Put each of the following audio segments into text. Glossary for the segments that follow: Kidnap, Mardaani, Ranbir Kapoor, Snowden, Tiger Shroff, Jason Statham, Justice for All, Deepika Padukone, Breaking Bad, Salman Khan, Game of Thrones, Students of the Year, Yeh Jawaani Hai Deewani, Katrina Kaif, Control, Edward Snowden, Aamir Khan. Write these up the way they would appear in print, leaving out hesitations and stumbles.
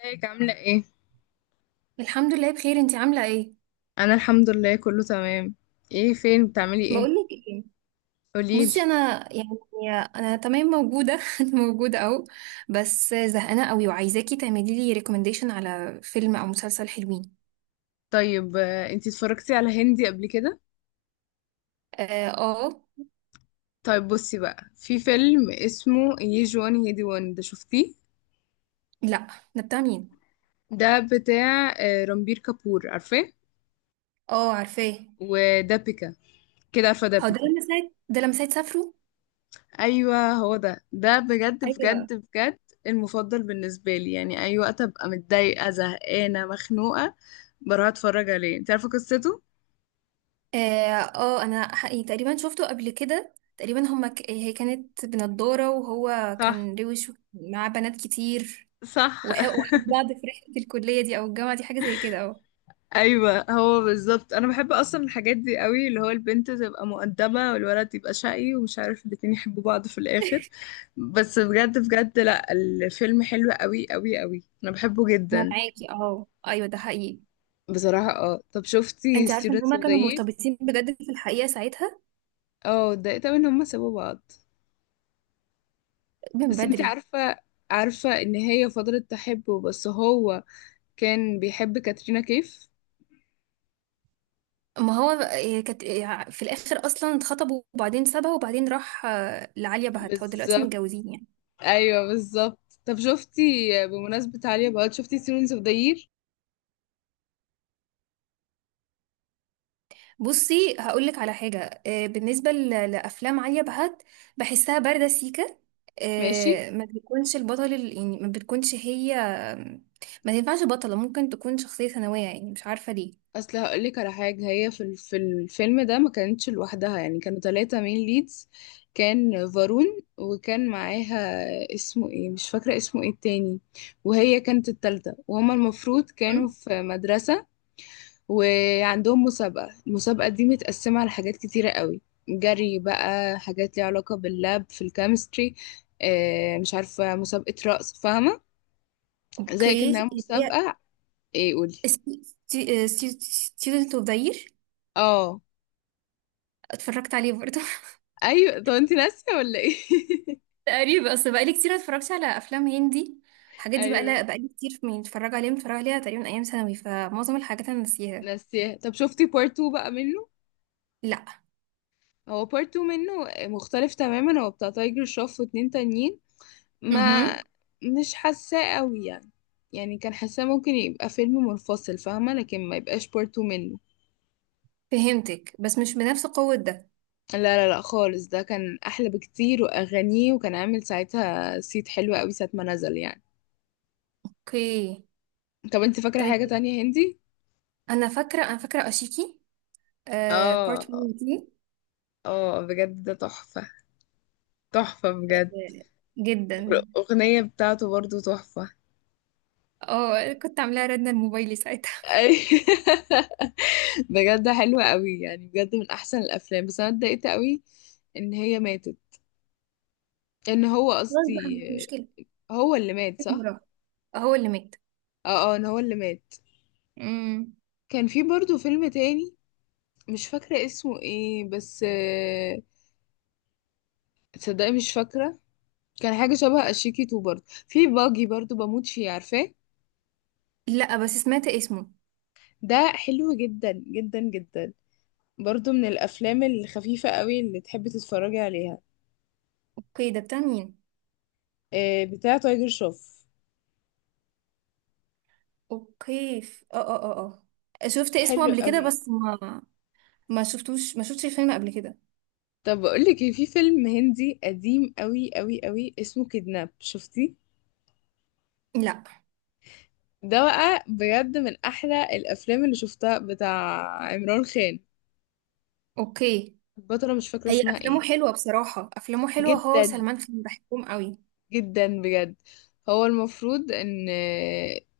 ازيك عاملة ايه؟ الحمد لله بخير، انتي عاملة ايه؟ أنا الحمد لله كله تمام. ايه فين بتعملي ايه؟ بقولك ايه. قوليلي. بصي انا يعني انا تمام موجودة. انا موجودة اهو. بس زهقانة قوي وعايزاكي تعملي لي ريكومنديشن على فيلم او مسلسل حلوين. طيب، انتي اتفرجتي على هندي قبل كده؟ اه، آه. طيب بصي بقى، في فيلم اسمه يي جوان هي دي وان، ده شفتيه؟ لا، ده بتاع مين؟ ده بتاع رامبير كابور، عارفاه؟ اه عارفاه. ودابيكا، كده عارفة هو ده دابيكا. لما ساعة سافروا؟ أيوة هو ده بجد ايوه. بجد بجد المفضل بالنسبة لي. يعني أي وقت أبقى متضايقة زهقانة مخنوقة بروح أتفرج عليه. انتي عارفة قصته؟ اه، آه. انا حقيقي تقريبا شفته قبل كده، تقريبا هي كانت بنضارة وهو صح. كان روش معاه بنات كتير، صح. وحب بعض في رحلة الكلية دي او الجامعة دي، حاجة زي كده. اه، ايوه هو بالظبط. انا بحب اصلا الحاجات دي قوي، اللي هو البنت تبقى مؤدبه والولد يبقى شقي ومش عارف، الاتنين يحبوا بعض في الاخر. بس بجد بجد، لا الفيلم حلو قوي قوي قوي، انا بحبه انا جدا. معاكي. اه ايوه، ده حقيقي. بصراحه اه، طب شفتي انت عارفه ان students هما of the كانوا year؟ مرتبطين بجد في الحقيقه ساعتها؟ اه اتضايقت أوي ان هما سابوا بعض. من بس انتي بدري. عارفه، عارفه ان هي فضلت تحبه، بس هو كان بيحب كاترينا كيف. ما هو كانت في الاخر اصلا اتخطبوا وبعدين سابها وبعدين راح لعليا بهت. هو دلوقتي بالظبط. متجوزين يعني. ايوه بالظبط. طب شفتي، بمناسبه عالية بقى، شفتي students of the year؟ بصي هقول لك على حاجه. بالنسبه لافلام عليا بهت، بحسها بارده سيكه. ماشي. ما بتكونش البطل، يعني ما بتكونش هي. ما تنفعش بطله، ممكن تكون شخصيه ثانويه، يعني مش عارفه ليه. اصل هقولك على حاجه، هي في الفيلم ده ما كانتش لوحدها. يعني كانوا ثلاثة مين ليدز. كان فارون، وكان معاها، اسمه ايه مش فاكره اسمه ايه التاني. وهي كانت الثالثه، وهما المفروض كانوا مم. في مدرسه وعندهم مسابقه. المسابقه دي متقسمه على حاجات كتيره قوي. جري بقى، حاجات ليها علاقه باللاب في الكيمستري، مش عارفه، مسابقه رقص، فاهمه؟ زي اوكي. كانها مسابقه. ايه قولي. ستودنت اوف ذا يير. اه اتفرجت عليه برضه. ايوه. طب انت ناسيه ولا ايه؟ تقريبا. اصل بقالي كتير ما اتفرجتش على افلام هندي. الحاجات دي بقى لا، ايوه بقالي كتير من اتفرج عليها متفرج عليها، تقريبا ايام ثانوي، فمعظم الحاجات انا ناسيها. ناسياه. طب شفتي بارت 2 بقى منه؟ لا. هو بارت 2 منه مختلف تماما، هو بتاع تايجر شروف واتنين تانيين. ما امم. مش حاساه قوي يعني. يعني كان حاساه ممكن يبقى فيلم منفصل، فاهمه؟ لكن ما يبقاش بارت 2 منه. فهمتك بس مش بنفس قوة ده. لا لا لا خالص، ده كان احلى بكتير واغانيه، وكان عامل ساعتها صيت حلو قوي ساعه ما نزل يعني. اوكي. طب انت فاكره طيب. حاجه تانية هندي؟ انا فاكرة اشيكي. بارت اه 1 دي. اه بجد ده تحفه، تحفه آه، بجد. جدا. الأغنية بتاعته برضو تحفة. اه، كنت عاملاها ردنا الموبايلي ساعتها. أي- بجد حلوة قوي يعني، بجد من احسن الافلام، بس انا اتضايقت قوي ان هي ماتت، ان هو خلاص بقى، قصدي، مش مشكلة. هو اللي مات صح؟ هو اللي مات. اه اه ان هو اللي مات. امم. كان في برضو فيلم تاني، مش فاكرة اسمه ايه بس، تصدقي مش فاكرة. كان حاجة شبه اشيكي تو برضو، في باجي برضو بموت فيه، عارفاه؟ لا، بس سمعت اسمه. ده حلو جدا جدا جدا. برضو من الافلام الخفيفة قوي اللي تحبي تتفرجي عليها. اوكي، ده بتاع مين؟ بتاع تايجر شوف. اوكي. اه اه اه. اه، شفت اسمه حلو قبل كده، قوي. بس ما شفتوش، ما شفتش الفيلم قبل كده. طب بقول لك إيه: في فيلم هندي قديم قوي قوي قوي اسمه كيدناب، شفتي؟ لا. ده بقى بجد من احلى الافلام اللي شفتها، بتاع عمران خان. اوكي. البطلة مش فاكرة هي اسمها افلامه ايه. حلوه بصراحه، افلامه حلوه، هو جدا. سلمان خان بحبهم قوي. جدا بجد. هو المفروض ان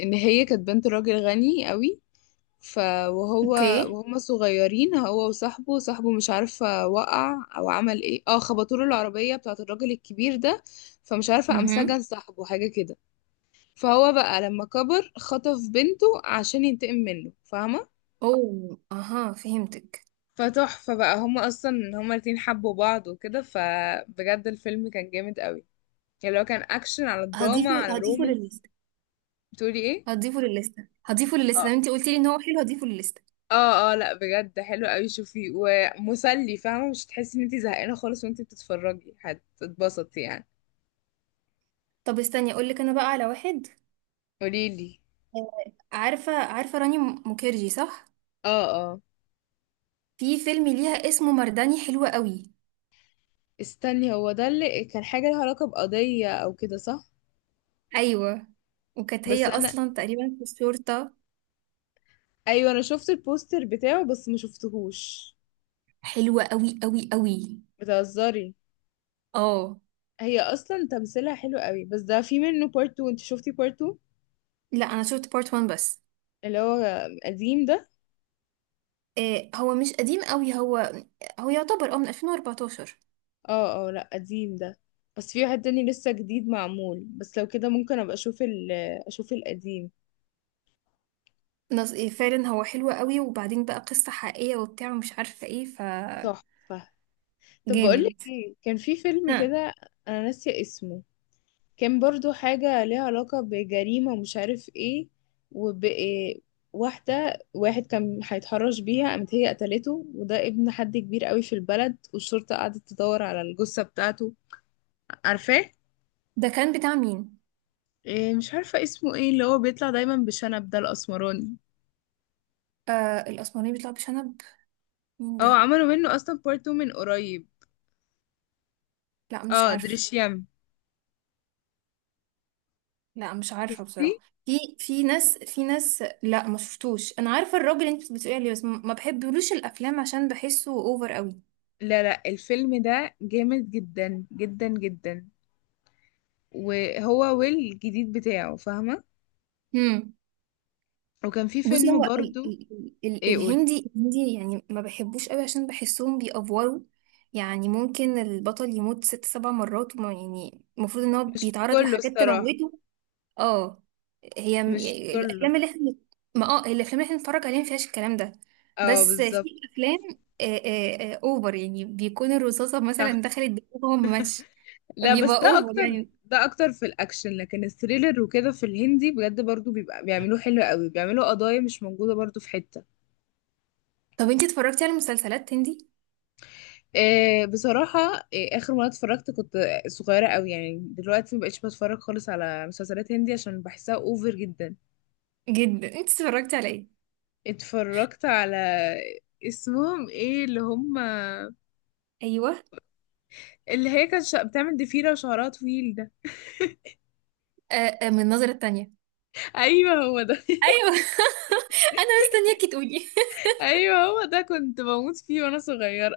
ان هي كانت بنت راجل غني قوي. ف وهو اوكي. وهما صغيرين، هو وصاحبه، صاحبه مش عارفة وقع او عمل ايه، اه خبطوا له العربية بتاعة الراجل الكبير ده. فمش عارفة قام امم. سجن صاحبه حاجة كده. فهو بقى لما كبر خطف بنته عشان ينتقم منه، فاهمة؟ اوه اها، فهمتك. فتحفة بقى، هما اصلا الاتنين حبوا بعض وكده، فبجد الفيلم كان جامد قوي، يعني لو كان اكشن على دراما هضيفه على هضيفه رومانس. للليسته بتقولي ايه؟ هضيفه للليسته هضيفه للليسته لما انت قلتي لي ان هو حلو، هضيفه للليسته. اه اه، لا بجد حلو قوي، شوفي ومسلي، فاهمة؟ مش هتحسي ان انتي زهقانة خالص، وانتي بتتفرجي هتتبسطي يعني. طب، استني اقول لك انا بقى على واحد. قوليلي. عارفه راني مukherjee صح؟ اه اه. في فيلم ليها اسمه مرداني، حلو قوي. استني، هو ده اللي كان حاجة لها علاقة بقضية او كده صح؟ ايوه، وكانت هي بس انا، اصلا تقريبا في الشرطه. ايوه انا شفت البوستر بتاعه بس ما شفتهوش. حلوه قوي قوي قوي. بتهزري؟ اه. هي اصلا تمثيلها حلو قوي، بس ده في منه بارت 2، انت شفتي بارت 2 لا، انا شفت بارت 1 بس. اللي هو قديم ده؟ إيه، هو مش قديم قوي. هو يعتبر من 2014. اه اه لا قديم ده، بس في واحد تاني لسه جديد معمول، بس لو كده ممكن ابقى اشوف اشوف القديم. نص إيه، فعلا هو حلو قوي، وبعدين بقى قصه حقيقيه وبتاع، ومش عارفه ايه. تحفة. طب جامد. بقولك ايه، كان في فيلم ها. كده، انا ناسية اسمه، كان برضو حاجة ليها علاقة بجريمة ومش عارف ايه، وب إيه، واحدة واحد كان هيتحرش بيها قامت هي قتلته، وده ابن حد كبير قوي في البلد، والشرطة قعدت تدور على الجثة بتاعته، عارفاه؟ ده كان بتاع مين؟ إيه مش عارفة اسمه ايه، اللي هو بيطلع دايما بشنب ده الأسمراني. الاسمراني بيطلع بشنب؟ مين اه ده؟ عملوا منه اصلا بارت 2 من قريب. لا، مش اه عارفه. دريشيام. لا، مش عارفة شفتيه؟ بصراحة. في ناس لا، ما شفتوش. انا عارفة الراجل اللي انت بتقولي عليه، بس ما بحبلوش الافلام عشان بحسه اوفر قوي. لا لا الفيلم ده جامد جدا جدا جدا، وهو ويل الجديد بتاعه فاهمة؟ امم. وكان في بصي، فيلم هو ال برضو. ال ال ايه قول. الهندي الهندي يعني ما بحبوش قوي عشان بحسهم بيأفوروا. يعني ممكن البطل يموت ست سبع مرات، وما يعني المفروض ان هو مش بيتعرض كله لحاجات الصراحة. تموته. اه. مش يعني كله. الافلام اللي احنا ما اه الافلام اللي احنا بنتفرج عليها ما فيهاش الكلام ده. اه بس في بالظبط. افلام اوفر، يعني بيكون الرصاصه صح. مثلا دخلت دماغه وهو ما ماتش. لا بس بيبقى ده اوفر اكتر، يعني. ده اكتر في الاكشن، لكن الثريلر وكده في الهندي بجد برضو بيبقى بيعملوه حلو قوي، بيعملوا قضايا مش موجودة برضو في حتة. طب انتي اتفرجتي على مسلسلات هندي؟ إيه بصراحة، إيه آخر مرة اتفرجت كنت صغيرة قوي، يعني دلوقتي مبقتش بتفرج خالص على مسلسلات هندي عشان بحسها اوفر جدا. جدا. انتي اتفرجتي على ايه؟ اتفرجت على، اسمهم ايه اللي هم، ايوه. اللي هي كانت بتعمل ضفيرة وشعرها طويل ده. من النظره التانية. ايوه هو ده. ايوه. انا مستنياكي تقولي. ايوه هو ده، كنت بموت فيه وانا صغيرة.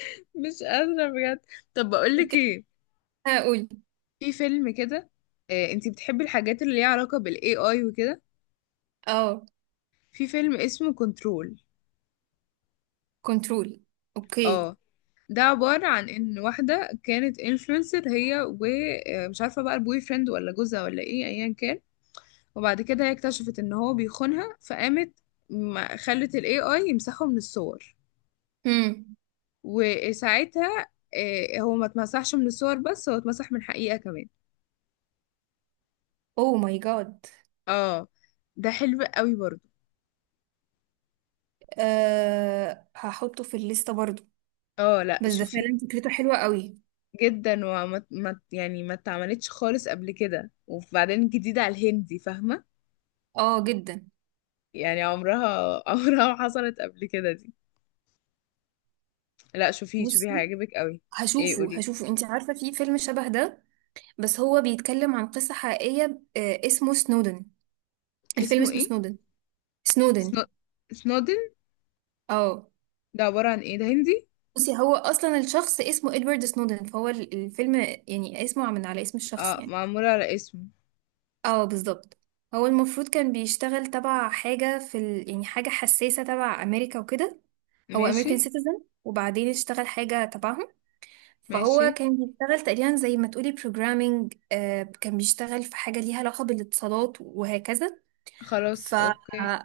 مش قادرة بجد. طب بقولك كنت ايه، هقول. في فيلم كده، انتي بتحبي الحاجات اللي ليها علاقة بالاي اي وكده؟ اه، في فيلم اسمه كنترول. كنترول. اوكي. اه. ده عبارة عن ان واحدة كانت انفلونسر هي، ومش عارفة بقى البوي فريند ولا جوزها ولا ايه ايا كان. وبعد كده هي اكتشفت ان هو بيخونها، فقامت خلت الاي اي يمسحه من الصور. امم. وساعتها هو ما اتمسحش من الصور، بس هو اتمسح من حقيقة كمان. اوه ماي جاد. اه. ده حلو قوي برضو. هحطه في الليسته برضو. اه لا بس ده شوفي. فعلا فكرته حلوة قوي. جدا، وما ما يعني ما اتعملتش خالص قبل كده، وبعدين جديدة على الهندي فاهمة؟ اه جدا. يعني عمرها عمرها ما حصلت قبل كده دي. لا شوفيه شوفيه بصي، هيعجبك قوي. ايه هشوفه قولي. هشوفه انت عارفة، في فيلم شبه ده، بس هو بيتكلم عن قصة حقيقية. اسمه سنودن. الفيلم اسمه اسمه ايه؟ سنودن. سنو... سنودن. سنودن. اه. ده عبارة عن ايه؟ ده هندي؟ بصي، هو اصلا الشخص اسمه ادوارد سنودن، فهو الفيلم يعني اسمه من على اسم الشخص اه يعني. معمولة على اسمه. اه، بالظبط. هو المفروض كان بيشتغل تبع حاجة في يعني حاجة حساسة تبع امريكا وكده. هو ماشي. امريكان سيتيزن وبعدين اشتغل حاجة تبعهم. ماشي. فهو كان بيشتغل تقريبا زي ما تقولي بروجرامينج. كان بيشتغل في حاجة ليها علاقة بالاتصالات وهكذا. خلاص ف اوكي.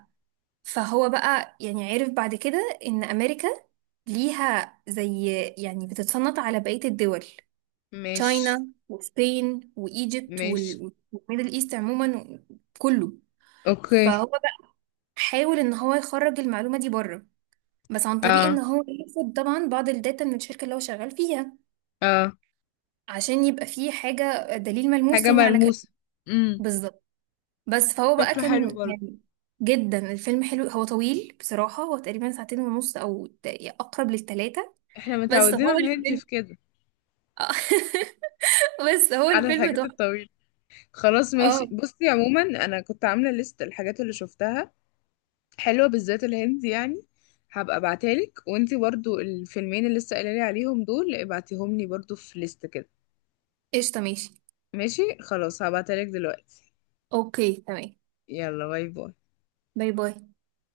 فهو بقى يعني عرف بعد كده ان امريكا ليها زي، يعني بتتصنط على بقية الدول. ماشي. تشاينا وسبين وايجيبت ماشي. والميدل ايست عموما، كله. فهو اوكي. بقى حاول ان هو يخرج المعلومة دي بره، بس عن طريق ان اه هو ياخد طبعا بعض الداتا من الشركة اللي هو شغال فيها، اه. عشان يبقى فيه حاجة، دليل ملموس حاجة يعني على كلامه. ملموسة. امم. بالظبط. بس فهو بقى شكله حلو كان برضه. يعني. جدا الفيلم حلو، هو طويل بصراحة، هو تقريبا ساعتين ونص أو أقرب للتلاتة. احنا بس متعودين هو على الهندي الفيلم. في كده، بس هو على الفيلم الحاجات تحفة. الطويلة. خلاص اه ماشي، بصي عموما انا كنت عاملة ليست الحاجات اللي شفتها حلوة، بالذات الهندي يعني. هبقى ابعتهالك، وانتي برضو الفيلمين اللي لسه قايلالي عليهم دول ابعتيهم لي برضو في ليست كده. قشطة ماشي. ماشي خلاص، هبعتهالك دلوقتي. اوكي تمام. يلا باي باي. باي باي.